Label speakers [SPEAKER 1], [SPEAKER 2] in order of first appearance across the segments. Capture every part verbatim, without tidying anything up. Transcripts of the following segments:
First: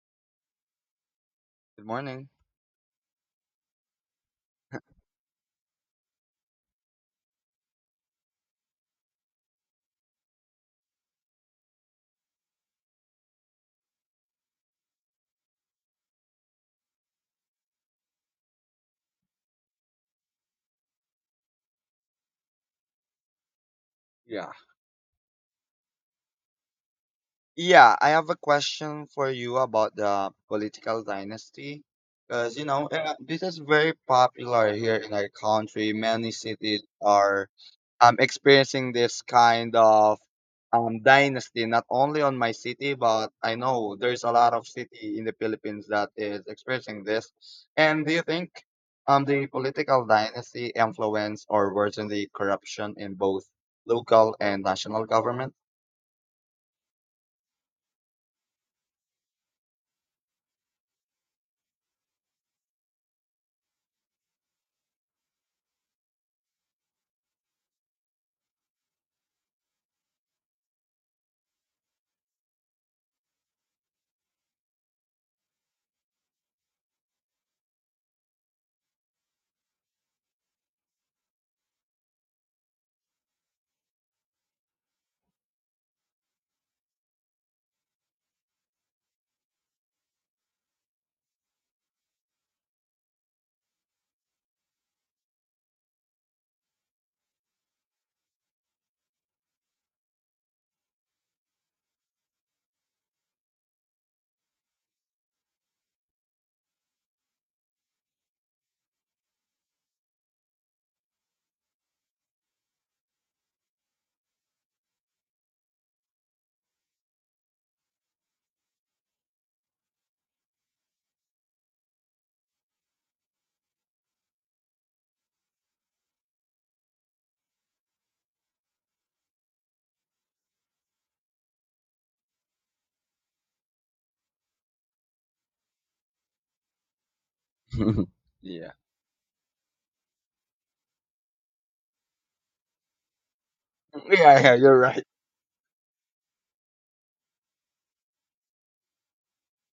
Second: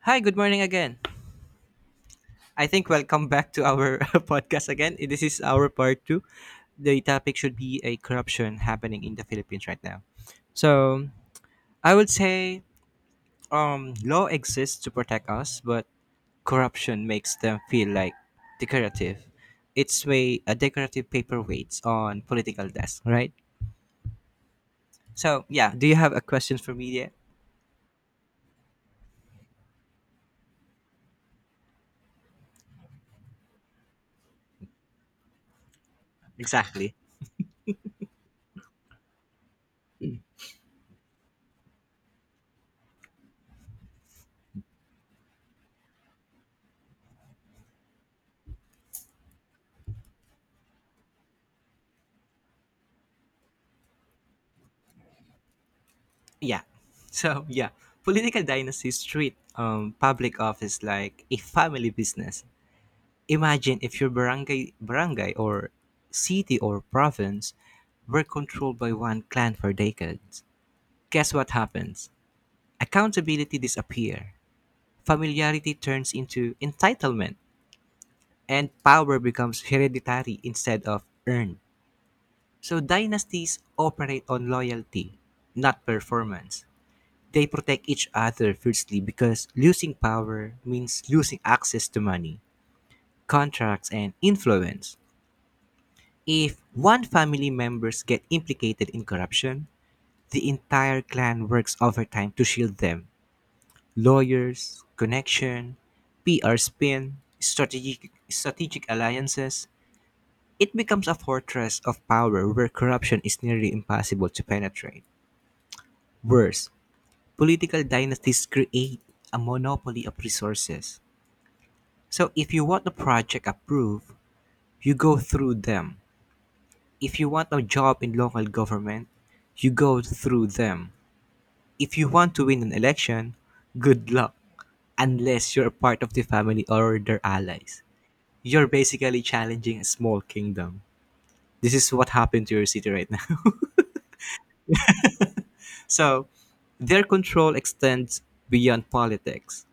[SPEAKER 1] Hi, good morning again.
[SPEAKER 2] Good morning.
[SPEAKER 1] I think welcome back to our podcast again. This is our part two. The topic should be a corruption happening in the Philippines right now. So I would say um, law exists to protect us, but corruption makes them feel like decorative. It's way a decorative paperweights on political desk, right?
[SPEAKER 2] Yeah.
[SPEAKER 1] So yeah, do you have a question for me? Yeah,
[SPEAKER 2] Yeah, I have a question for you about the political dynasty. Because, you know, uh, this is very popular here in our country. Many cities
[SPEAKER 1] exactly.
[SPEAKER 2] are um, experiencing this kind of um, dynasty, not only on my city, but I know there's a lot of city in the Philippines that is experiencing this. And do you think um, the political dynasty influence or worsen the corruption in both local and national government?
[SPEAKER 1] Yeah. So yeah, political dynasties treat um, public office like a family business. Imagine if your barangay, barangay or city or province were controlled by one clan for decades. Guess what happens? Accountability disappear. Familiarity turns into entitlement, and power becomes hereditary instead of earned. So dynasties operate on loyalty, not performance. They protect each other fiercely because losing power means losing access to money, contracts, and influence. If one family members get implicated in corruption, the entire clan works overtime to shield them. Lawyers, connection, P R spin, strategic, strategic alliances, it becomes a fortress of power where corruption is nearly impossible to penetrate. Worse, political dynasties create a monopoly of resources. So if you want the project approved, you go through them. If you want a job in local government, you go through them. If you want to win an election, good luck, unless you're a part of the family or their allies. You're
[SPEAKER 2] Yeah.
[SPEAKER 1] basically challenging a small kingdom. This is what happened to your city right now.
[SPEAKER 2] Yeah, yeah, you're right.
[SPEAKER 1] So their control extends beyond politics.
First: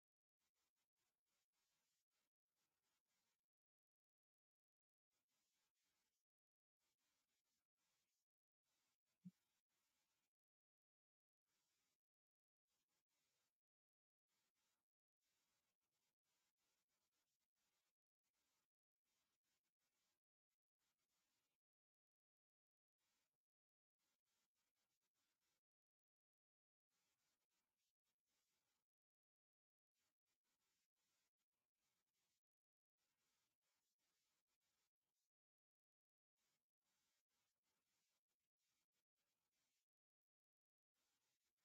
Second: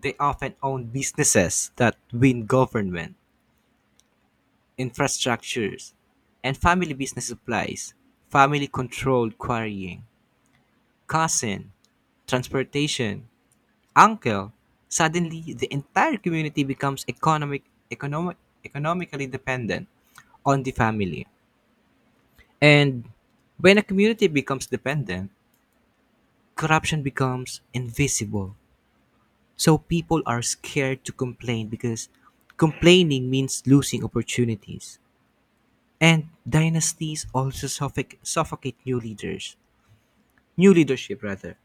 [SPEAKER 1] They often own businesses that win government infrastructures, and family business supplies, family controlled quarrying, cousin, transportation, uncle. Suddenly, the entire community becomes economic, economic, economically dependent on the family. And when a community becomes dependent, corruption becomes invisible. So people are scared to complain because complaining means losing opportunities. And dynasties also suffoc- suffocate new leaders, new leadership rather.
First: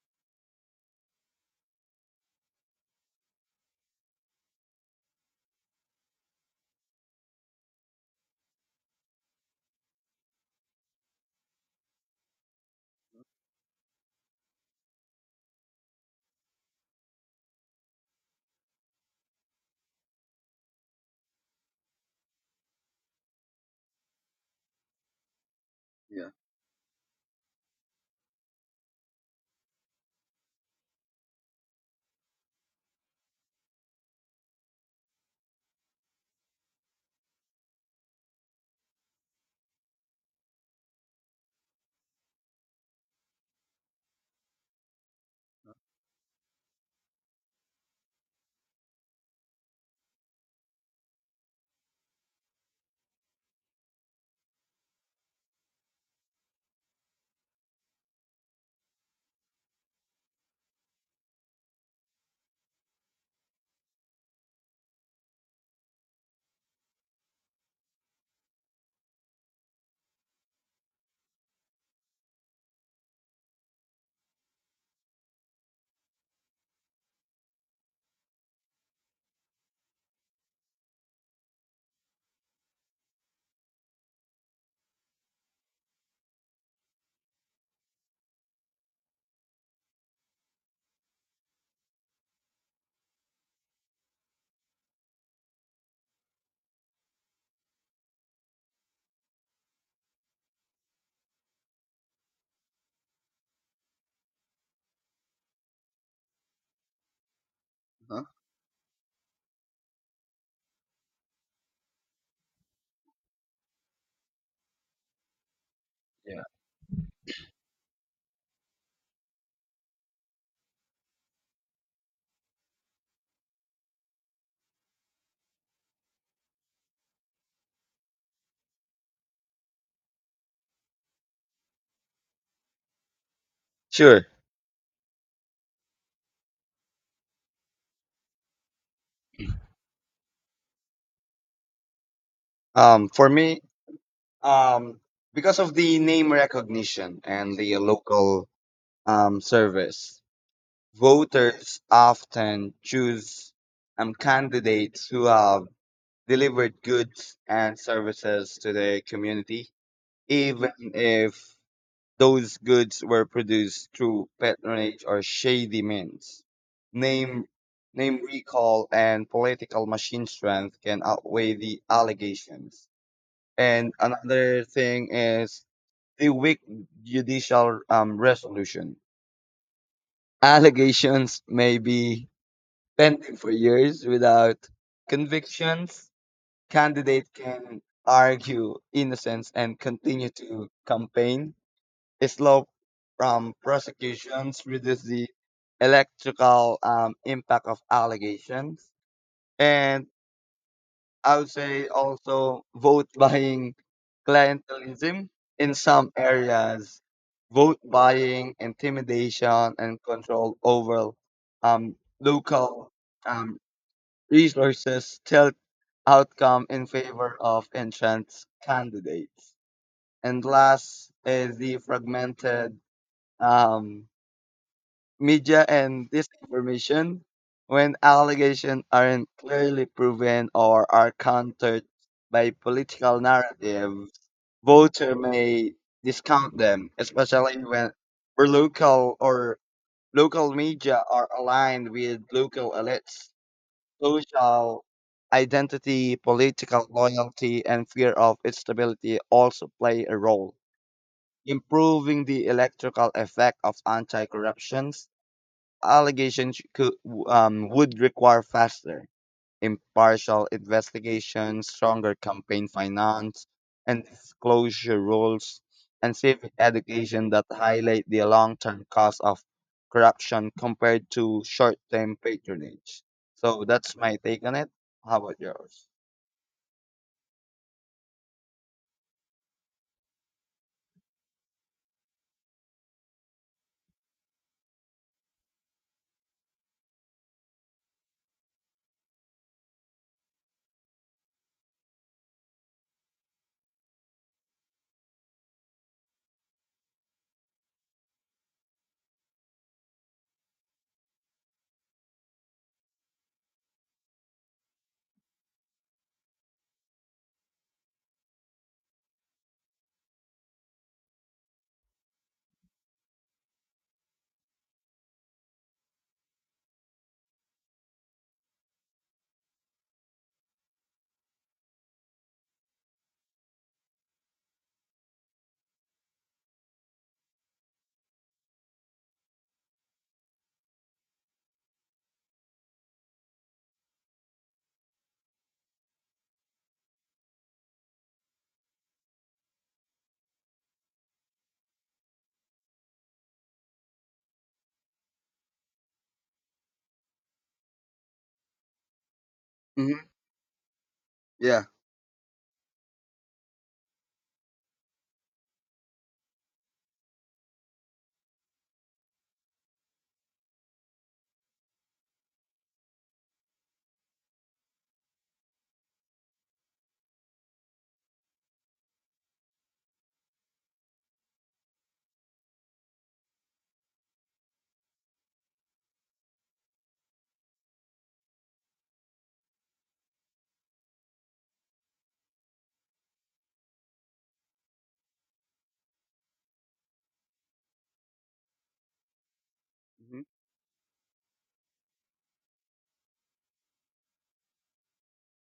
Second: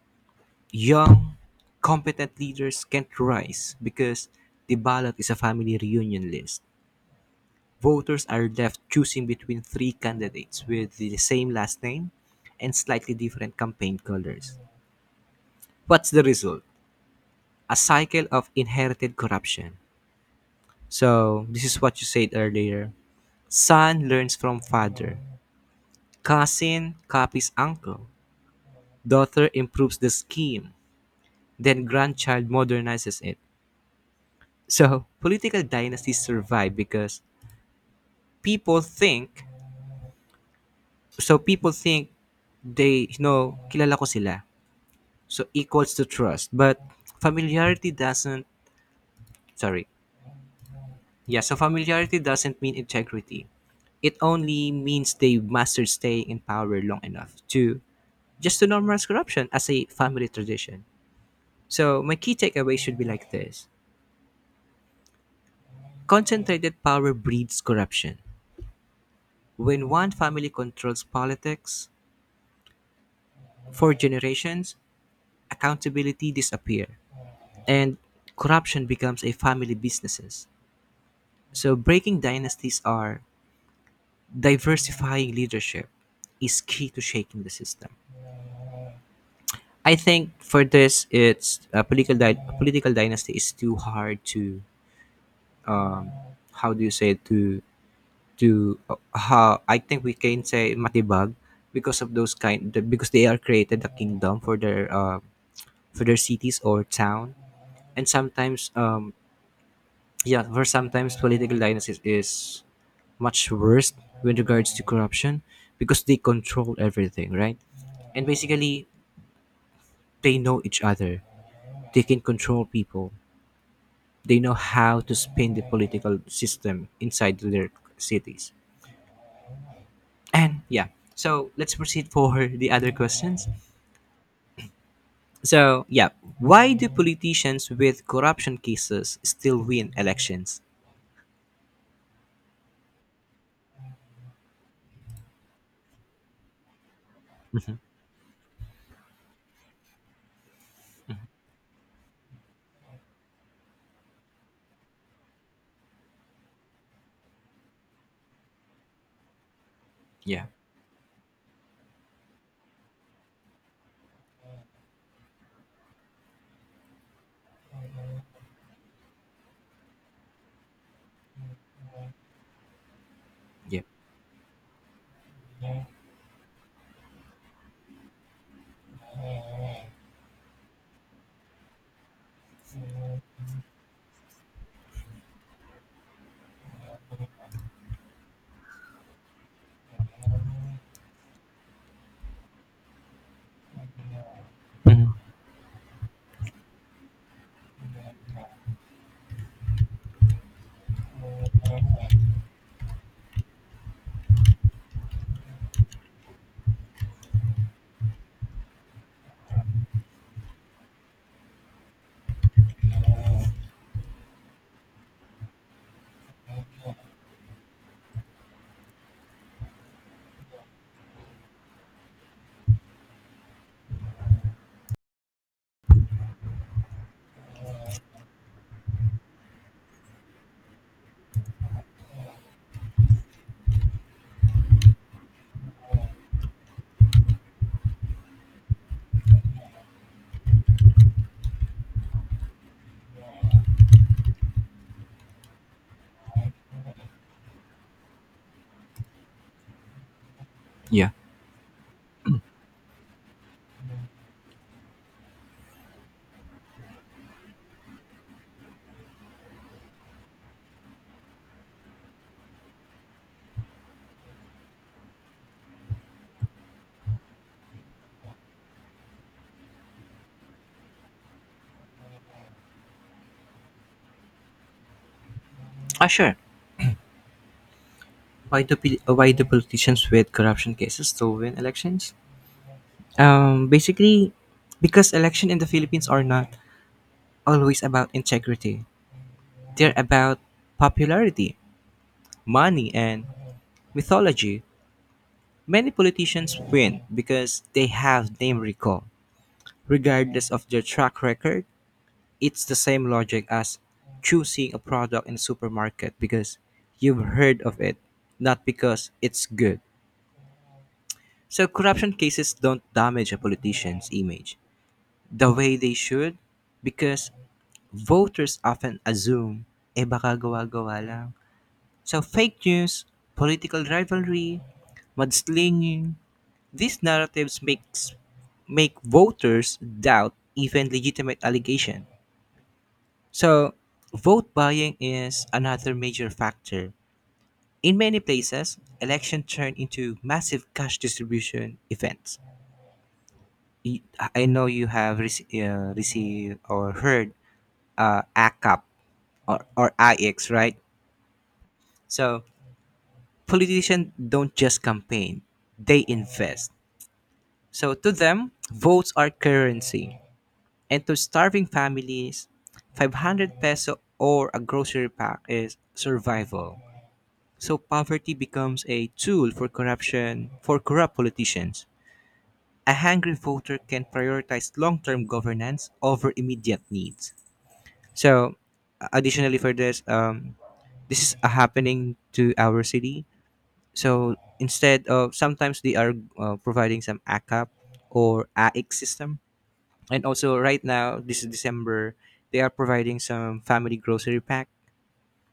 [SPEAKER 1] Young, competent leaders can't rise because the ballot is a family reunion list. Voters are left choosing between three candidates with the same last name and slightly different campaign colors. What's the result? A cycle of inherited corruption. So, this is what you said earlier. Son learns from father.
[SPEAKER 2] Yeah.
[SPEAKER 1] Cousin copies uncle. Daughter improves the scheme, then grandchild modernizes it. So political dynasties survive because people think so people think they, you know, kilala ko sila. So equals to trust, but familiarity doesn't, sorry. Yeah, so familiarity doesn't mean integrity. It only means they mastered staying in power long enough to just to normalize corruption as a family tradition. So my key takeaway should be like this. Concentrated power breeds corruption. When one family controls politics for generations, accountability disappears and corruption becomes a family businesses. So breaking dynasties are diversifying leadership is key to shaking the system. I think for this, it's a political di- political dynasty is too hard to um, how do you say it, to to uh, how I think we can say matibag because of those kind the, because they are created a kingdom for their uh, for their cities or town and
[SPEAKER 2] Huh?
[SPEAKER 1] sometimes um yeah for sometimes political dynasties is much worse with regards to corruption because they
[SPEAKER 2] Yeah.
[SPEAKER 1] control everything, right, and basically they know each other, they can control people, they know how to spin the political system inside their cities. And yeah, so let's proceed for the other questions.
[SPEAKER 2] Sure.
[SPEAKER 1] So yeah, why do politicians with corruption cases still win elections?
[SPEAKER 2] Um for me, um because of the name recognition and the local um service, voters often choose um candidates who have delivered goods and services to the community,
[SPEAKER 1] Yeah,
[SPEAKER 2] even if those goods were produced through patronage or shady means. Name, name recall and political machine strength can outweigh the allegations.
[SPEAKER 1] yeah,
[SPEAKER 2] And another thing is the weak judicial um, resolution. Allegations may be pending for years without convictions. Candidate can argue innocence and continue to campaign, slow from prosecutions reduce
[SPEAKER 1] mhm,
[SPEAKER 2] the electrical um, impact of allegations. And I would say also vote buying clientelism in some areas, vote buying, intimidation, and control over um, local um, resources tilt outcome in favor of entrenched candidates. And last is the fragmented um, media and disinformation. When allegations aren't clearly proven or are countered by political narrative, voter may discount them, especially when where local or local media are aligned with local elites. Social identity, political loyalty, and fear of instability also play a role.
[SPEAKER 1] yeah.
[SPEAKER 2] Improving the electoral effect of anti-corruptions allegations could, um, would require faster, impartial investigations, stronger campaign finance and disclosure rules, and civic education that highlight the long term cost of corruption compared to short term patronage. So that's my take on it. How about yours?
[SPEAKER 1] Ah, sure. Why do poli- uh, why do politicians with corruption cases still win elections? Um, basically, because election in the Philippines are not always about integrity. They're about popularity, money, and mythology. Many politicians win because they have name recall regardless of their track record. It's the same logic as choosing a product in a supermarket because you've heard of it, not because it's good. So corruption cases don't damage a politician's image the way they should because voters often assume, eh baka gawa-gawa lang. So fake news, political rivalry, mudslinging, these narratives makes make voters doubt even legitimate allegations. So vote buying is another major factor. In many places, election turn into massive cash distribution events. Y- I know you have rec- uh, received or heard uh, A CAP or, or
[SPEAKER 2] Mm-hmm.
[SPEAKER 1] nine, right?
[SPEAKER 2] Yeah.
[SPEAKER 1] So politicians don't just campaign, they invest. So, to them, votes are currency. And to starving families, five hundred peso or a grocery pack is survival. So poverty becomes a tool for corruption, for corrupt politicians. A hungry voter can prioritize long-term governance over immediate needs. So, uh, additionally for this, um, this is uh, happening to our city. So instead of sometimes they are uh, providing some A CAP or A I C system,
[SPEAKER 2] Hmm.
[SPEAKER 1] and also right now this is December, they are providing some family grocery pack,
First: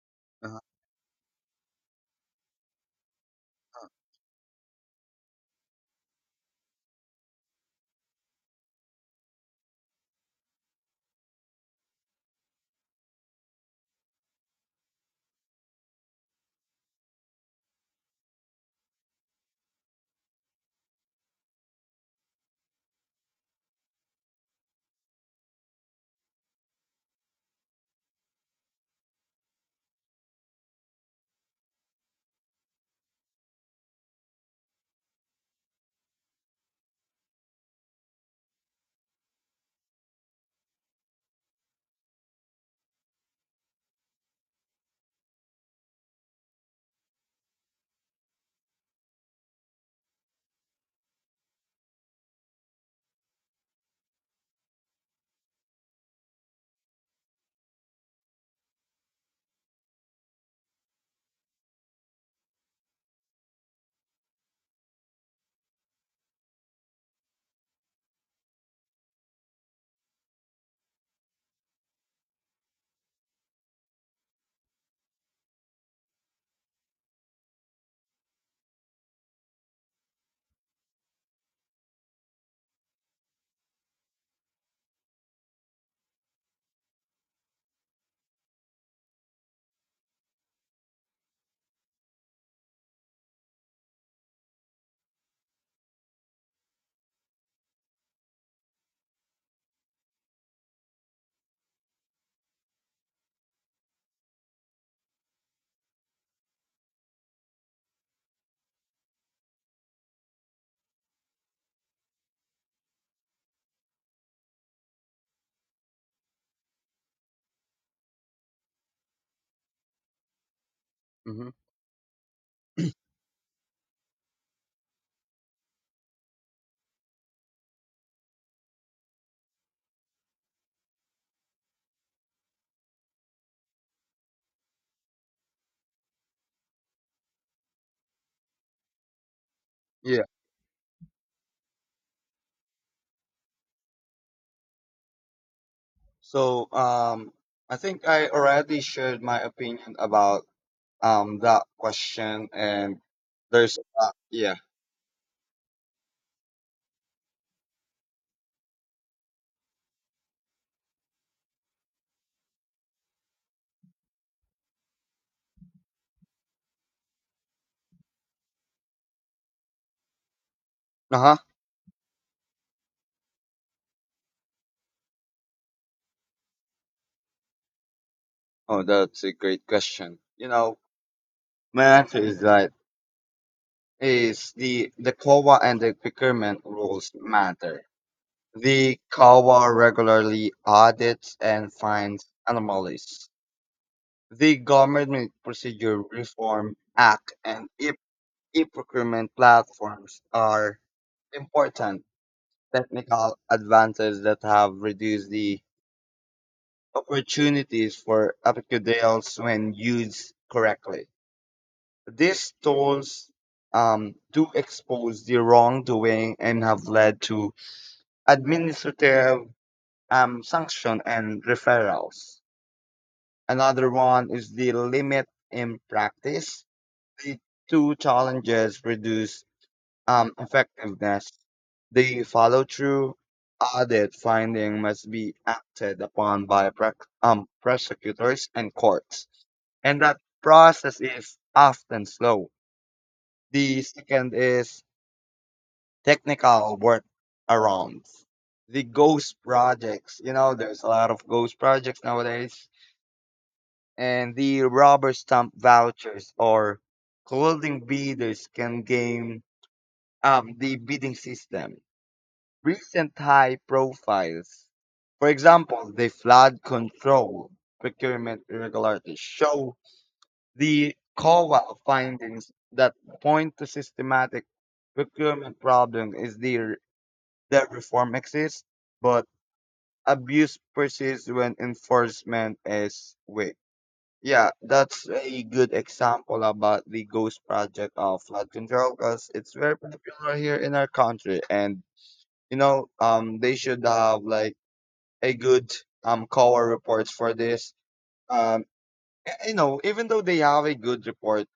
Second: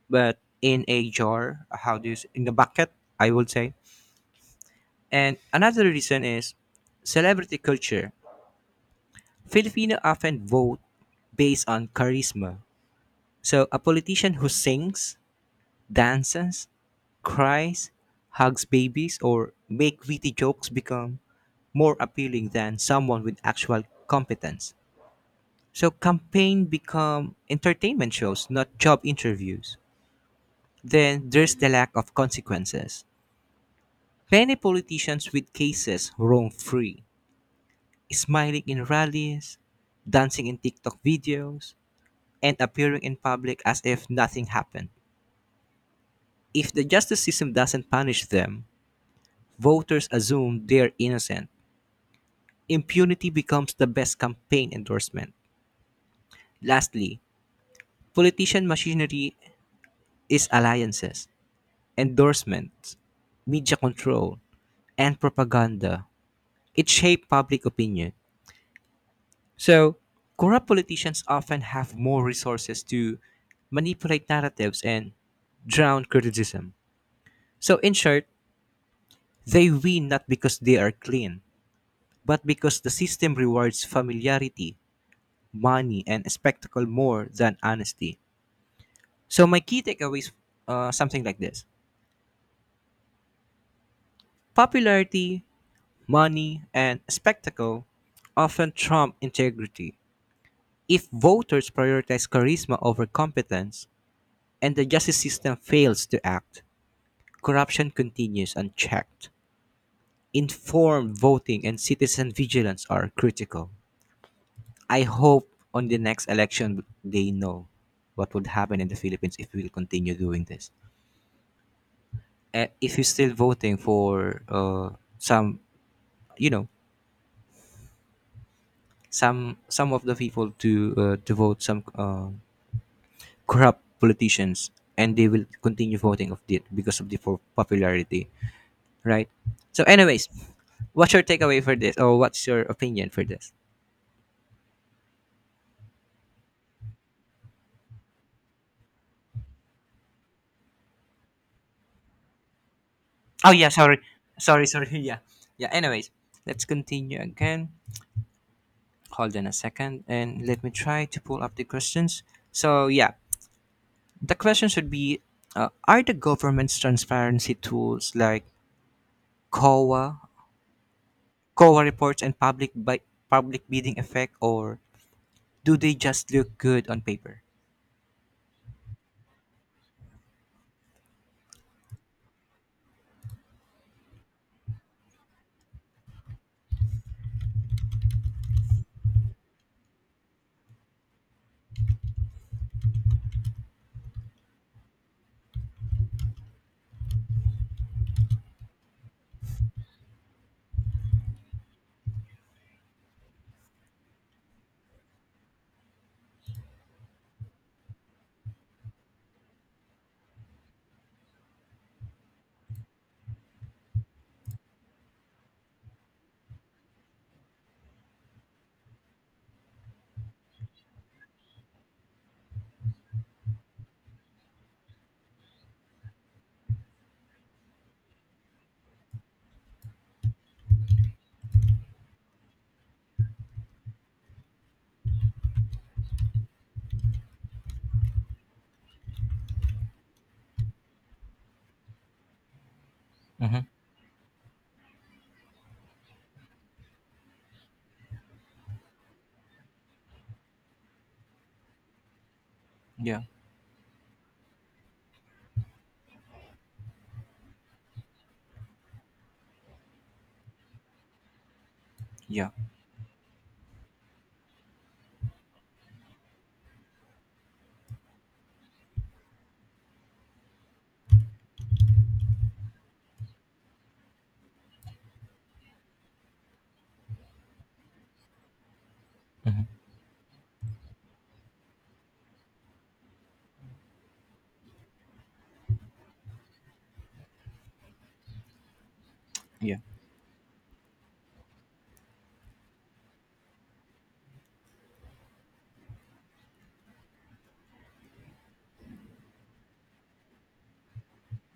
[SPEAKER 1] but
[SPEAKER 2] Uh-huh.
[SPEAKER 1] in a jar. How do you s- in a bucket? I would say. And another reason is celebrity culture. Filipino often vote based on charisma. So a politician who sings, dances, cries, hugs babies, or make witty jokes become more appealing than someone with actual competence. So campaign become entertainment shows, not job interviews. Then there's the lack of consequences. Many politicians with cases roam free, smiling in rallies, dancing in TikTok videos, and appearing in public as if nothing happened. If the justice system doesn't punish them, voters assume they're innocent. Impunity becomes the best campaign endorsement. Lastly, politician machinery is alliances, endorsements, media control, and propaganda. It shapes public opinion. So corrupt politicians often have more resources to manipulate narratives and drown criticism. So, in short, they win not because they are clean, but because the system rewards familiarity, money, and spectacle more than honesty. So, my key takeaways uh, something like this: popularity, money, and spectacle often trump integrity. If voters prioritize charisma over competence, and the justice system fails to act, corruption continues unchecked. Informed voting and citizen vigilance are critical. I hope on the next election they know what would happen in the Philippines if we continue doing this.
[SPEAKER 2] Mm-hmm.
[SPEAKER 1] And if you're still voting for uh, some, you know, some some of the people to uh, to vote some uh, corrupt politicians, and they will continue voting of it because of the po- popularity, right? So,
[SPEAKER 2] Yeah.
[SPEAKER 1] anyways, what's your takeaway for this, or what's your opinion for this?
[SPEAKER 2] So um, I think I already shared my opinion about um that question and
[SPEAKER 1] Oh yeah,
[SPEAKER 2] there's
[SPEAKER 1] sorry,
[SPEAKER 2] uh, yeah.
[SPEAKER 1] sorry, sorry. Yeah, yeah. Anyways, let's continue again. Hold on a second, and let me try to pull up the questions. So yeah, the questions would be: uh, are the government's transparency tools like C O A,
[SPEAKER 2] Uh-huh.
[SPEAKER 1] C O A reports, and public by public bidding effect, or do they just look good on paper?
[SPEAKER 2] Oh, that's a great question. You know, my answer is that is the the kowa and the procurement rules matter. The kowa regularly audits and finds anomalies. The government procedure reform act and e- e-procurement platforms are important technical advances that have reduced the opportunities for epicudals when used correctly. These tools um, do expose the wrongdoing and have led to administrative um, sanction and referrals. Another one is the limit in practice. The two challenges reduce um, effectiveness. The follow through audit finding must be acted upon by prac um, prosecutors and courts, and that process is often slow.
[SPEAKER 1] Mm-hmm.
[SPEAKER 2] The second is technical workarounds. The ghost projects, you know, there's a lot of ghost projects nowadays,
[SPEAKER 1] Yeah,
[SPEAKER 2] and the rubber stamp vouchers or clothing bidders can game up the bidding system.
[SPEAKER 1] yeah,
[SPEAKER 2] Recent high profiles, for example, the flood control procurement irregularities show the C O A findings that point to systematic procurement problem is there, that reform exists, but
[SPEAKER 1] hmm,
[SPEAKER 2] abuse persists when enforcement is weak. Yeah, that's a good example about the ghost project of flood control because it's
[SPEAKER 1] yeah,
[SPEAKER 2] very popular here in our country, and you know, um, they should have like a good um C O A reports for this. Um, you know, even though they have a good report,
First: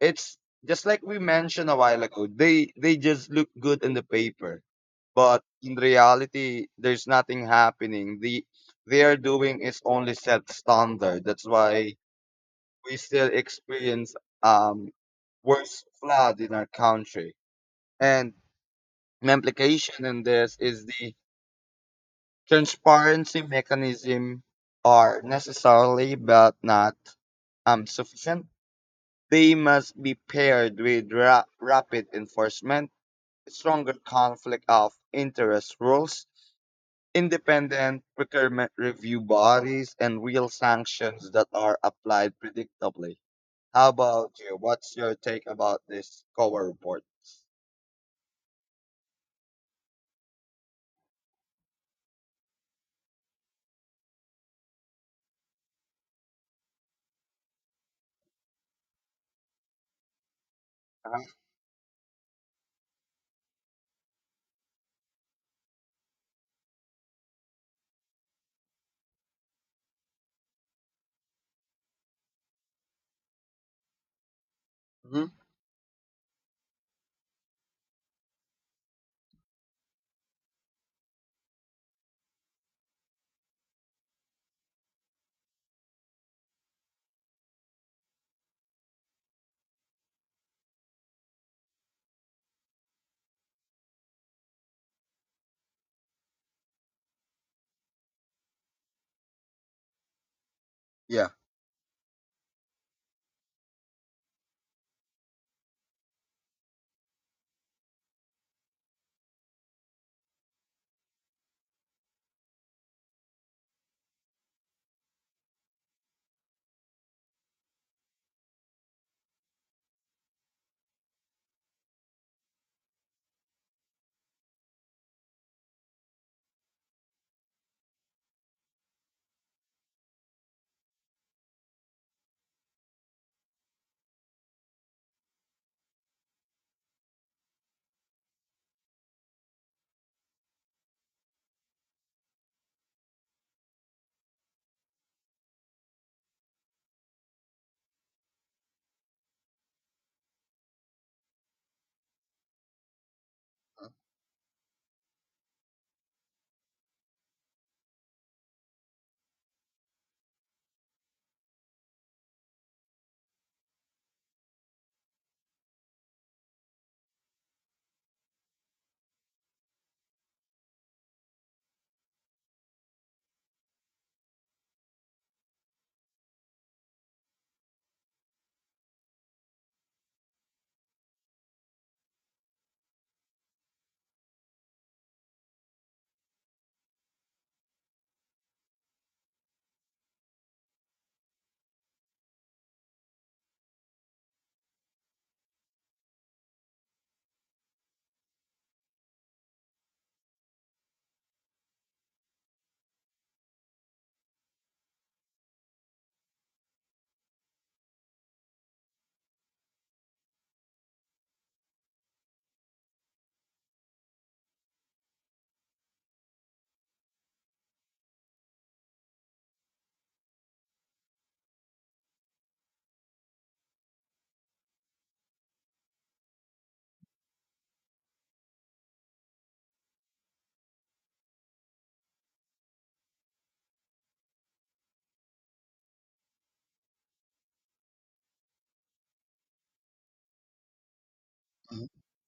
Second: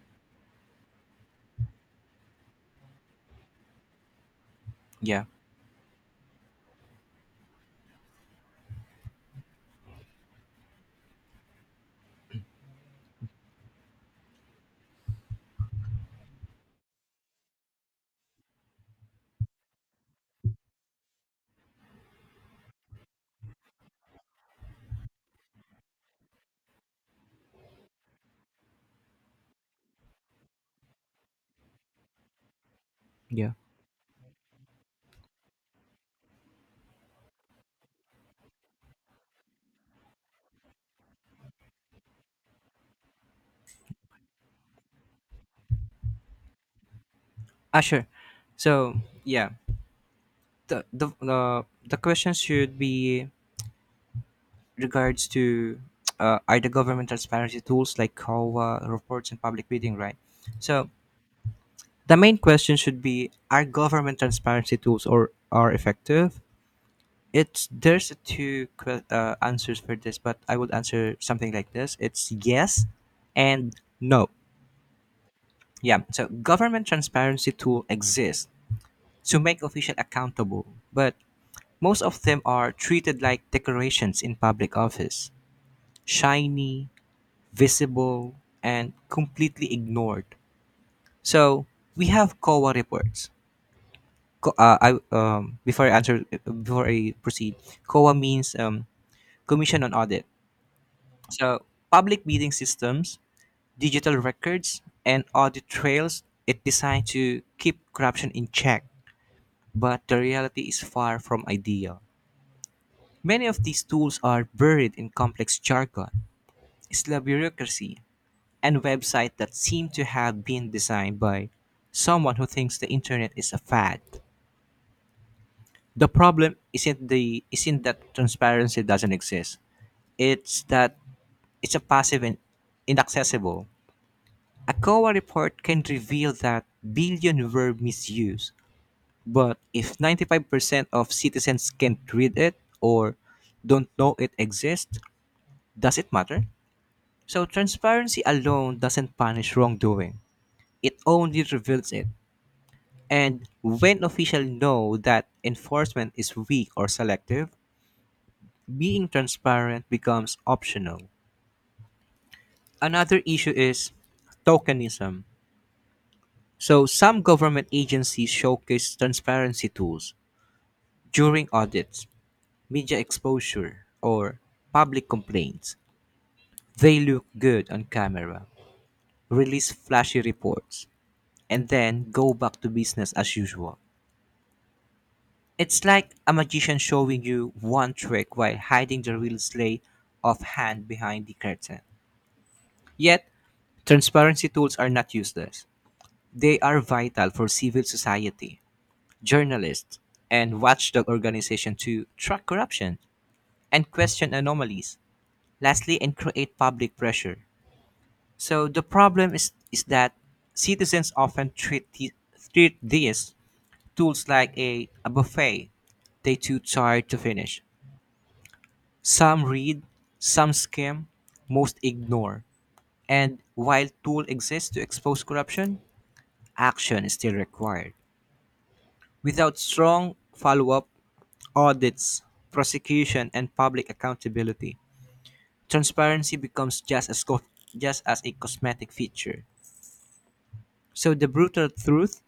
[SPEAKER 2] it's just like we mentioned a while ago, they they just look good in the paper,
[SPEAKER 1] yeah,
[SPEAKER 2] but in reality there's nothing happening. The they are doing is only set standard. That's why we still experience um worse flood in our country. And an implication in this is the transparency mechanism are necessarily but not um sufficient. They must be paired with ra- rapid enforcement,
[SPEAKER 1] yeah.
[SPEAKER 2] stronger conflict of interest rules, independent procurement review bodies, and real sanctions that are applied predictably. How about you? What's your take about this C O A report?
[SPEAKER 1] Ah, sure. So yeah, the the the, the question should be regards to uh, are government transparency tools like C O A reports and public bidding, right? So
[SPEAKER 2] Uh,
[SPEAKER 1] the main question should be: are government transparency tools or are effective? It's there's two que- uh, answers for this, but I would answer something like this: it's yes and no.
[SPEAKER 2] mhm.
[SPEAKER 1] Yeah. So government transparency tool exists to make official accountable, but most of them are treated like decorations in public office, shiny, visible, and completely ignored. So we have C O A reports. Co- Uh, I um, Before I answer before I proceed, C O A means um, Commission on Audit.
[SPEAKER 2] Yeah.
[SPEAKER 1] So public bidding systems, digital records, and audit trails. It designed to keep corruption in check, but the reality is far from ideal. Many of these tools are buried in complex jargon. It's la bureaucracy and websites that seem to have been designed by someone who thinks the internet is a fad. The problem isn't the isn't that transparency doesn't exist. It's that it's a passive and inaccessible. A C O A report can reveal that billion were misused, but if ninety-five percent of citizens can't read it or don't know it exists, does it matter? So transparency alone doesn't punish wrongdoing. It only reveals it. And when officials know that enforcement is weak or selective, being transparent becomes optional. Another issue is tokenism. So some government agencies showcase transparency tools during audits, media exposure, or public complaints. They look good on camera, release flashy reports, and then go back to business as usual. It's like a magician showing you one trick while hiding the real sleight of hand behind the curtain. Yet, transparency tools are not useless. They are vital for civil society, journalists, and watchdog organizations to track corruption and question anomalies. Lastly, and create public pressure. So the problem is, is that citizens often treat, the, treat these tools like a, a buffet they too tired to finish. Some read, some skim, most ignore. And while tool exists to expose corruption, action is still required. Without strong follow-up, audits, prosecution, and public accountability, transparency becomes just as co- just as a cosmetic feature. So the brutal
[SPEAKER 2] Mhm.
[SPEAKER 1] truth,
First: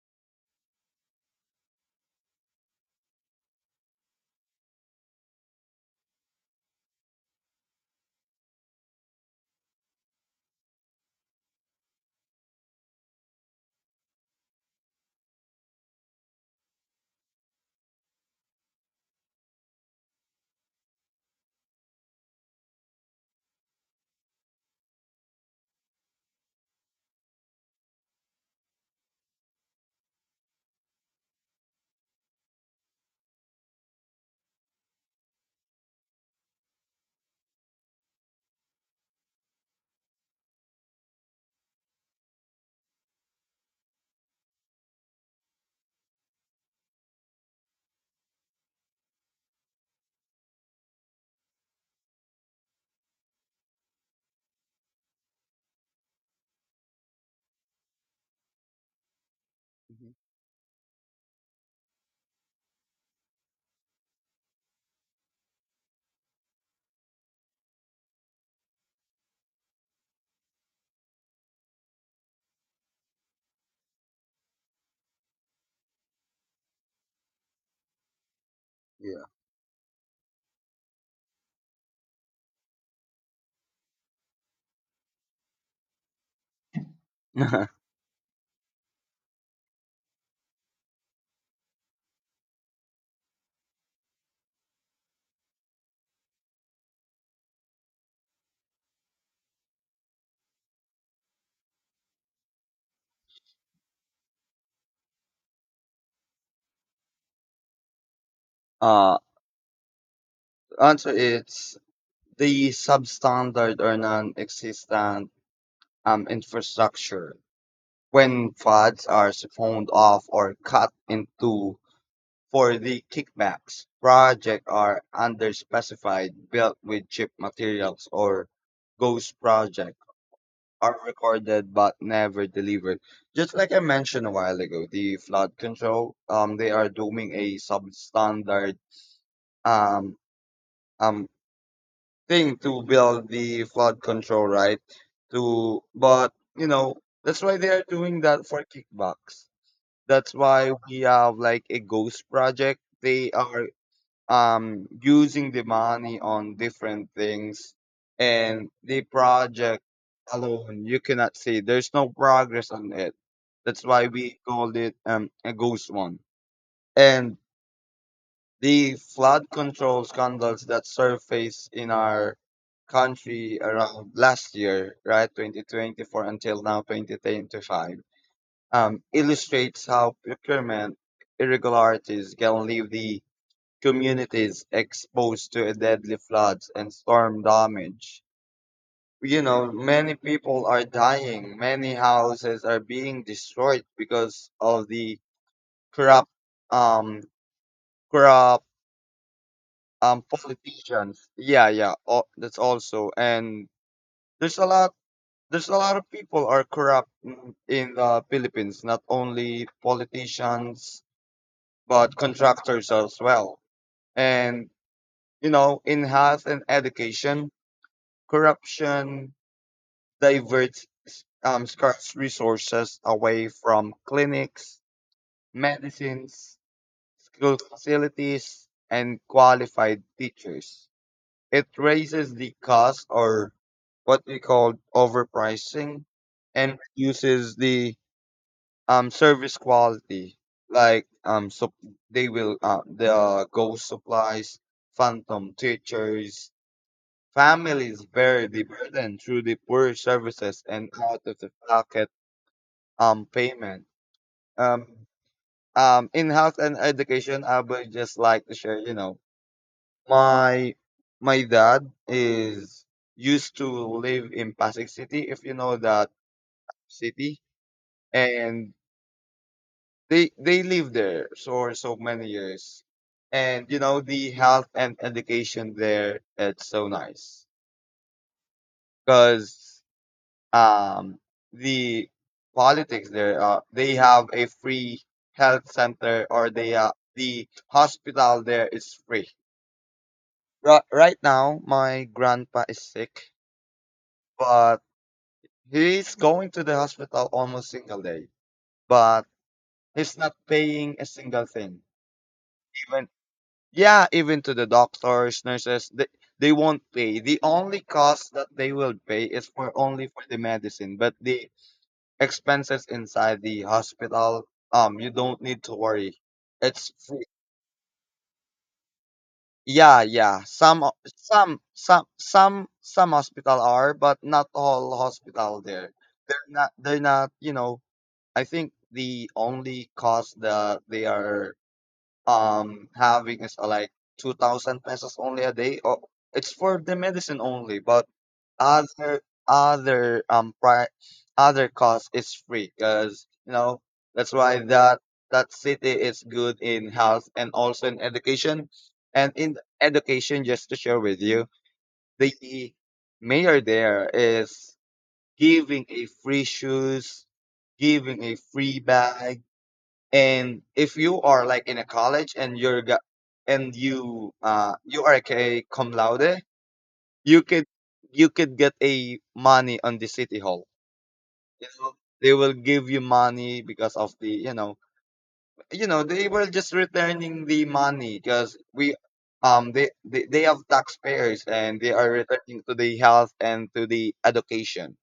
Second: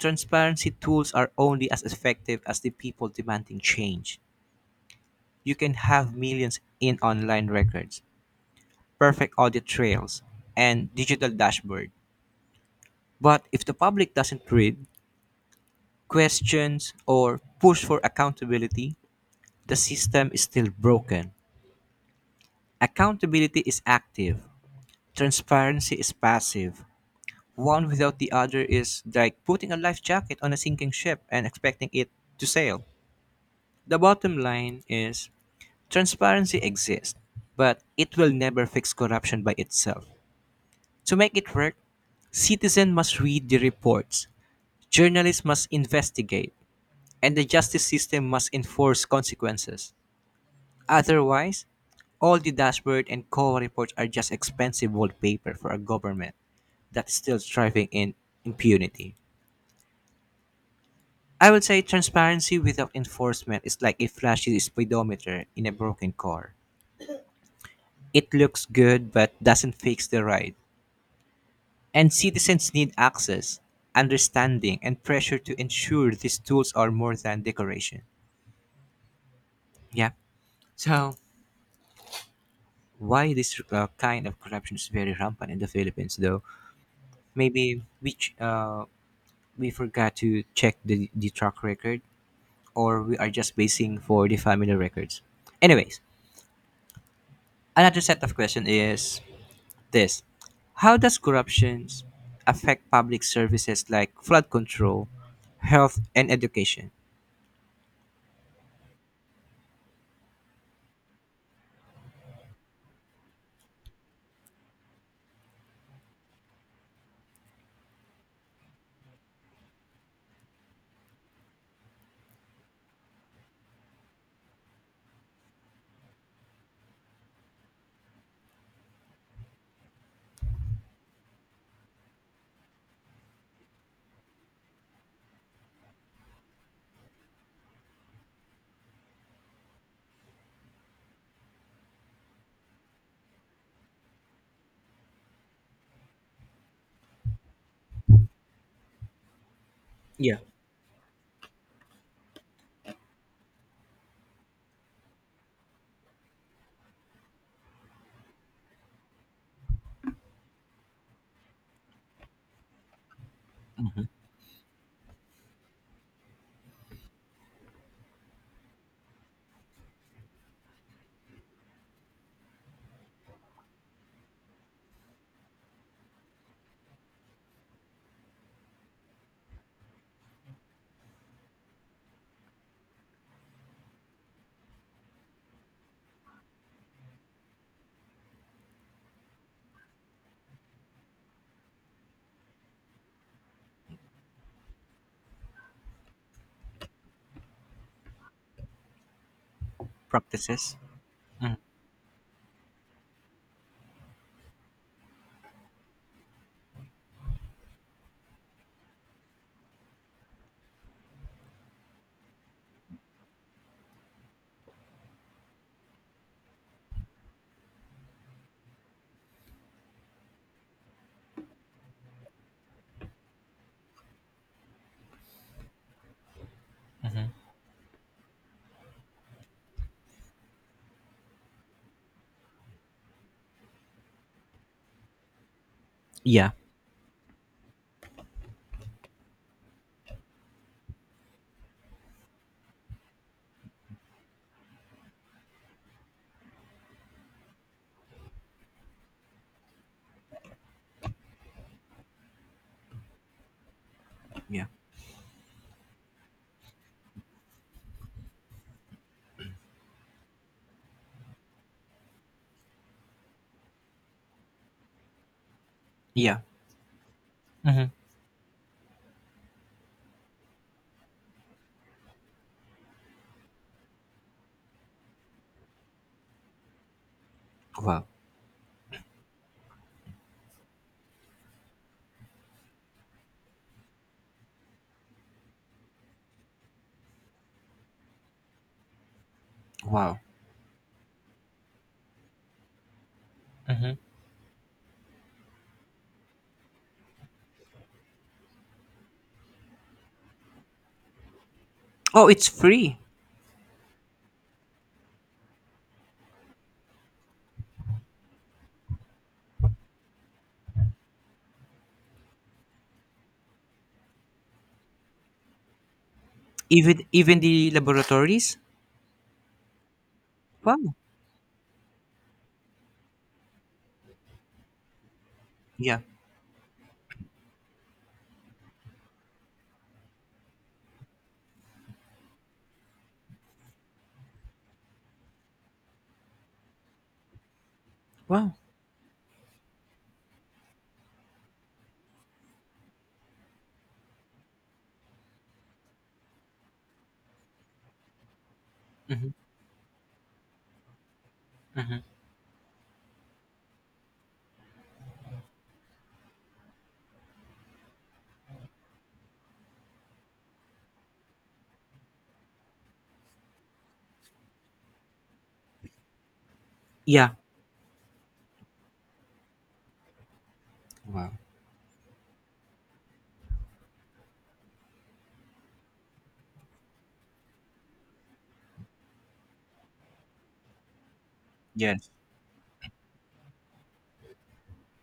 [SPEAKER 1] transparency tools are only as effective as the people demanding change. You can have millions in online records, perfect audit trails, and digital dashboard. But if the public doesn't read, questions, or push for accountability, the system is still broken. Accountability is active, transparency is passive. One without the other is like putting a life jacket on a sinking ship and expecting it to sail. The bottom line is transparency exists, but it will never fix corruption by itself. To make it work, citizens must read the reports, journalists must investigate, and the justice system must enforce consequences. Otherwise, all the dashboard and C O A reports are just expensive wallpaper for a government that is still thriving in impunity.
[SPEAKER 2] Mhm.
[SPEAKER 1] I would say transparency without enforcement is like a flashy speedometer in a broken car. It looks good but doesn't fix the ride. And citizens need access, understanding, and pressure to ensure these tools are more than decoration.
[SPEAKER 2] Yeah.
[SPEAKER 1] Yeah. So why this uh, kind of corruption is very rampant in the Philippines, though. Maybe which uh, we forgot to check the the track record, or we are just basing for the family records. Anyways, another set of question is this: how does corruption affect public services like flood control, health, and education?
[SPEAKER 2] uh, Answer is the substandard or non-existent um, infrastructure. When funds are siphoned off or cut into for the kickbacks, projects are underspecified, built with cheap materials, or ghost project are recorded but never delivered. Just like I mentioned a while ago, the flood control, um, they are doing a substandard um um thing to build the flood control, right? To, but you know that's why they are doing that for kickbacks. That's
[SPEAKER 1] Yeah.
[SPEAKER 2] why we have like a ghost project. They are um, using the money on different things, and the project alone you cannot see there's no progress on it. That's
[SPEAKER 1] Hmm.
[SPEAKER 2] why we called it um, a ghost one. And the flood control scandals that surfaced in our country around last year, right, twenty twenty-four until now twenty twenty-five, um, illustrates how procurement irregularities can leave the communities exposed to deadly floods and storm damage. You know, many people are dying. Many houses are being destroyed because of the corrupt, um, corrupt um
[SPEAKER 1] Practices.
[SPEAKER 2] politicians.
[SPEAKER 1] Mhm.
[SPEAKER 2] Yeah, yeah. Oh, that's also and there's a lot. There's a lot of people are corrupt in in the Philippines. Not only politicians, but contractors as well. And you know, in health and education, corruption diverts um, scarce resources away from clinics, medicines, school facilities, and qualified teachers. It raises the cost, or what we call overpricing,
[SPEAKER 1] Yeah,
[SPEAKER 2] and reduces the um, service quality. Like um, so they will uh, the ghost supplies, phantom teachers, families bear the burden through the poor services and out of the pocket um payment.
[SPEAKER 1] yeah,
[SPEAKER 2] Um, um, in health and education, I would just like to share. You know, my my dad is used to live in Pasig City, if you know that
[SPEAKER 1] yeah.
[SPEAKER 2] city,
[SPEAKER 1] Hmm.
[SPEAKER 2] and they they live there for so many years, and you know the health and education there. It's so nice
[SPEAKER 1] Wow,
[SPEAKER 2] because um, the politics there. Uh, they have a free health center, or they uh, the hospital there is free.
[SPEAKER 1] wow.
[SPEAKER 2] Right, right now, my grandpa is sick,
[SPEAKER 1] Hmm.
[SPEAKER 2] but he's going to the hospital almost single day. But he's not paying a single thing.
[SPEAKER 1] Oh, it's free.
[SPEAKER 2] Even yeah, even to the doctors, nurses, they they won't pay. The only cost that they will pay is for only for the medicine, but the expenses inside the hospital, um, you don't need to worry. It's
[SPEAKER 1] Even
[SPEAKER 2] free.
[SPEAKER 1] even the laboratories?
[SPEAKER 2] Yeah, yeah. Some,
[SPEAKER 1] Wow.
[SPEAKER 2] o- some, some, some, some hospital are, but not all hospital there.
[SPEAKER 1] Yeah.
[SPEAKER 2] They're not. They're not. You know, I think the only cost that they are um having is uh, like two thousand pesos only a day. Oh, it's for the medicine only, but
[SPEAKER 1] Wow.
[SPEAKER 2] other other um pri- other cost is free because you know that's why that that city is good in health and also in education.
[SPEAKER 1] Mhm,
[SPEAKER 2] And in education just to share with you,
[SPEAKER 1] mhm.
[SPEAKER 2] the mayor there is giving a free shoes, giving a free bag, and if you are like in a college and you're go- and you uh you are like a cum laude,
[SPEAKER 1] Yeah.
[SPEAKER 2] you could you could get a money on the city hall.
[SPEAKER 1] Wow.
[SPEAKER 2] You know they will give you money because of the you know, you know they were just returning the money because we um they, they they have taxpayers and they
[SPEAKER 1] Yes.
[SPEAKER 2] are returning to the health and to the education.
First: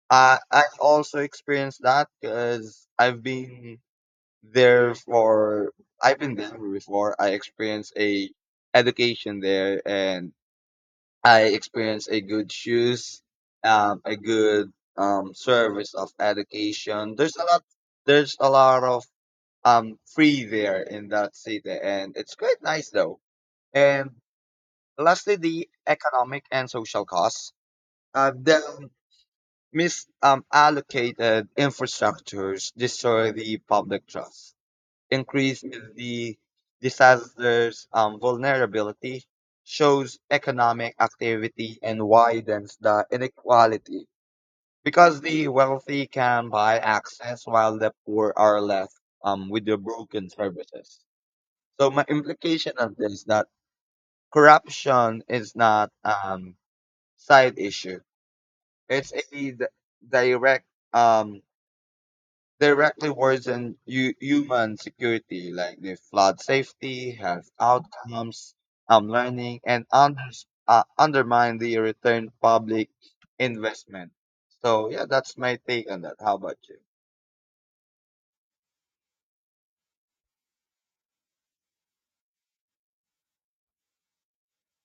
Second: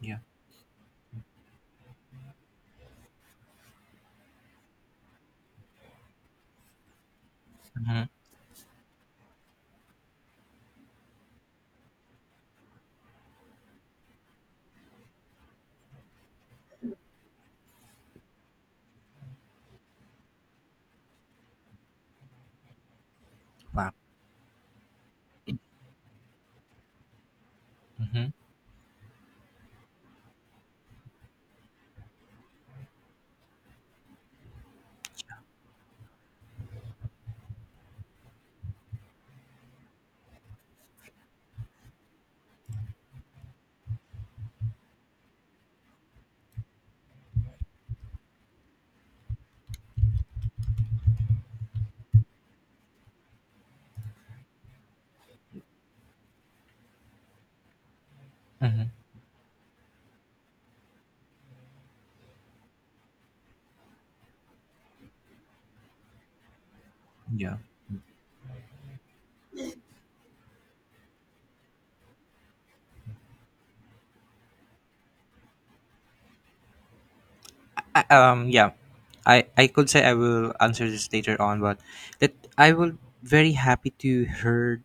[SPEAKER 1] Yeah.
[SPEAKER 2] uh, I also experienced that because i've been Therefore, I've been there before. I experienced
[SPEAKER 1] Mhm.
[SPEAKER 2] a education there, and I experienced a good shoes, um, a good um service of education. There's a lot. There's a lot of um free there in that city, and it's quite nice though.
[SPEAKER 1] Wow.
[SPEAKER 2] And lastly, the economic and social costs. Uh,
[SPEAKER 1] Mhm,
[SPEAKER 2] the misallocated um, allocated infrastructures destroy the public trust, increase the disaster's um, vulnerability, shows economic activity, and widens the inequality because the wealthy can buy access while the poor are left um, with the broken services. So my implication of this is that corruption is not um, side issue;
[SPEAKER 1] mhm.
[SPEAKER 2] it's a d- direct um, directly worsen hu- human security, like the flood safety, health
[SPEAKER 1] Yeah.
[SPEAKER 2] outcomes, um, learning, and unders uh, undermine the return public investment. So yeah, that's my take on that. How about you?
[SPEAKER 1] I, um. Yeah. I I could say I will answer this later on, but that I will very happy to heard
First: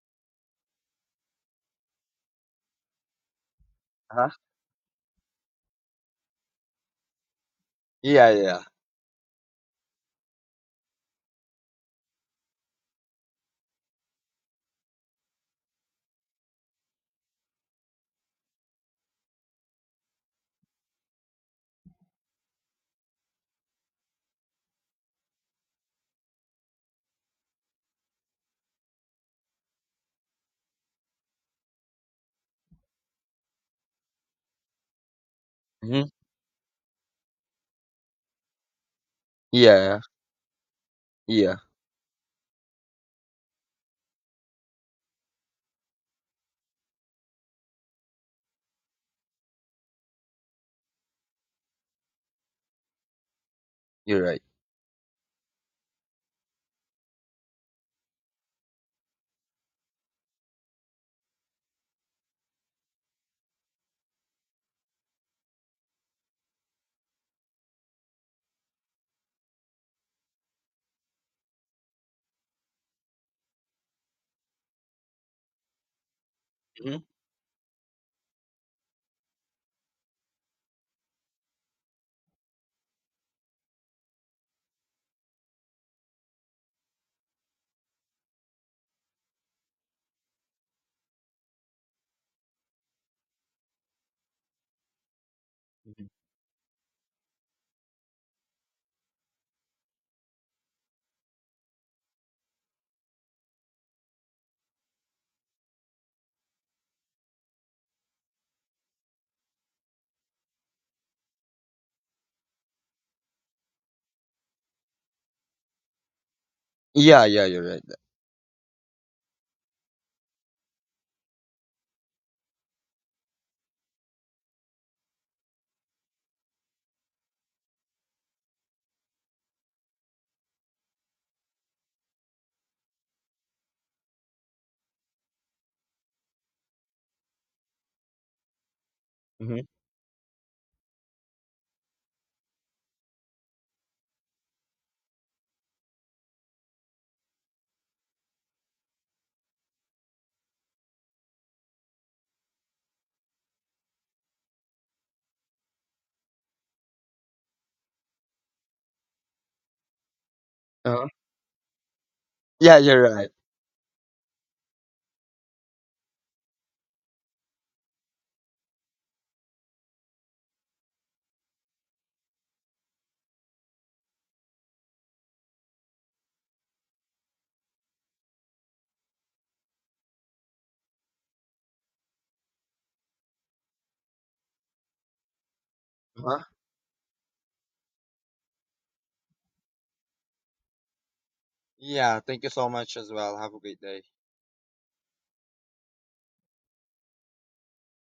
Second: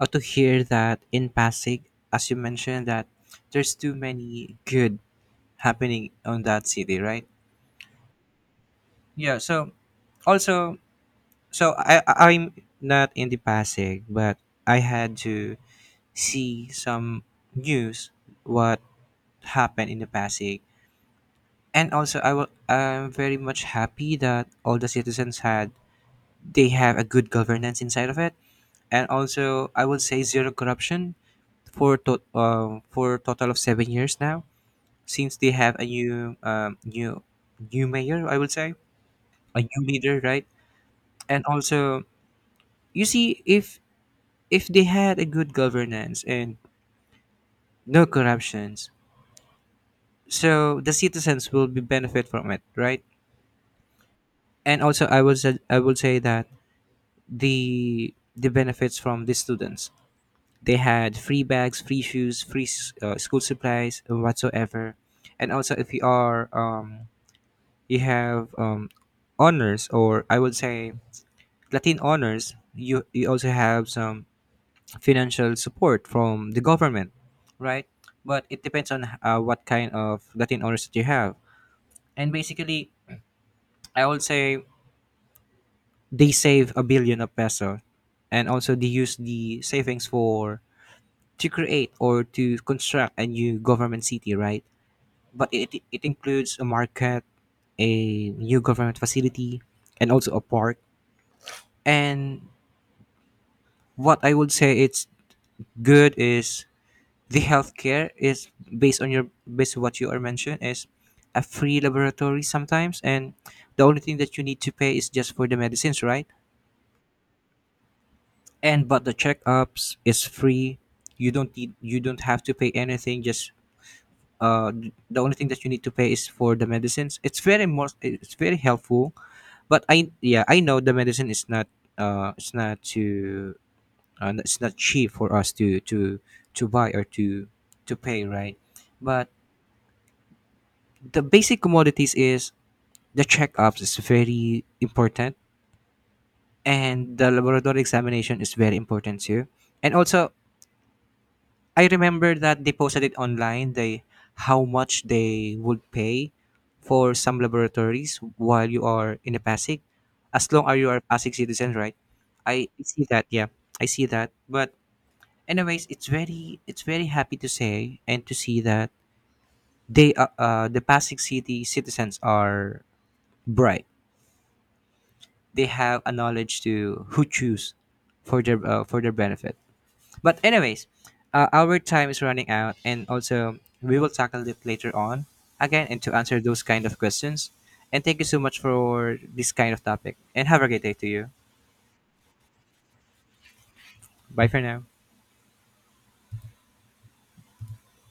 [SPEAKER 1] or to hear that in Pasig, as you mentioned that there's too
[SPEAKER 2] Huh?
[SPEAKER 1] many good happening on that city, right?
[SPEAKER 2] Yeah, yeah.
[SPEAKER 1] Yeah. So also, so I I- I'm not in the Pasig, but I had to see some news what happened in the Pasig, and also I will I'm very much happy that all the citizens had they have a good governance inside of it, and also I will say zero corruption for to, um for total of seven years now since they have a
[SPEAKER 2] Hmm.
[SPEAKER 1] new um new new mayor, I would say, a new
[SPEAKER 2] Yeah,
[SPEAKER 1] leader, right? And
[SPEAKER 2] yeah.
[SPEAKER 1] also, you see, if if they had a good governance and no corruptions, so the citizens will be benefit from it, right?
[SPEAKER 2] You're right.
[SPEAKER 1] And also, I will say, I will say that the the benefits from the students. They had free bags, free shoes, free s- uh, school supplies, uh, whatsoever. And also, if you are um, you have um, honors, or I would say Latin honors, you you also have some financial support from the
[SPEAKER 2] Hmm.
[SPEAKER 1] government, right? But it depends on uh, what kind of Latin owners that you have. And basically, I would say they save a billion of peso, and also they use the savings for to create or to construct a new government city, right? But it it includes a market, a new government facility, and also a park. And what I would say it's good is the healthcare is based on your based on what you are mentioned is a free laboratory sometimes, and the only thing that you need to pay is just for the medicines, right?
[SPEAKER 2] Yeah, yeah. You're right.
[SPEAKER 1] And but the checkups is free, you don't need you don't have to pay anything, just uh, the only thing that you need to pay is for the medicines. It's very most it's very helpful, but I, yeah, I know the medicine is not, uh it's not too, uh, it's not cheap for us to to to buy or to to pay, right? But
[SPEAKER 2] Hmm.
[SPEAKER 1] the basic commodities is, the checkups is very important, and the laboratory examination is very important too. And also, I remember that they posted it online, they how much they would pay for some laboratories while you are in a Pasig, as long as you are a
[SPEAKER 2] Uh-huh.
[SPEAKER 1] Pasig citizen, right? I
[SPEAKER 2] Yeah, you're
[SPEAKER 1] see that,
[SPEAKER 2] right.
[SPEAKER 1] yeah. I see that. But anyways, it's very, it's very happy to say and to see that they uh, uh the Pasig city citizens are bright. They have a knowledge to who choose for their uh, for their benefit. But anyways, uh, our time is running out, and also we will tackle it later on again and to answer
[SPEAKER 2] Uh-huh.
[SPEAKER 1] those kind of questions. And thank you so much for this kind of topic. And have a great day to you.
[SPEAKER 2] Yeah. Thank you so much as well. Have a great day.
[SPEAKER 1] Bye for now.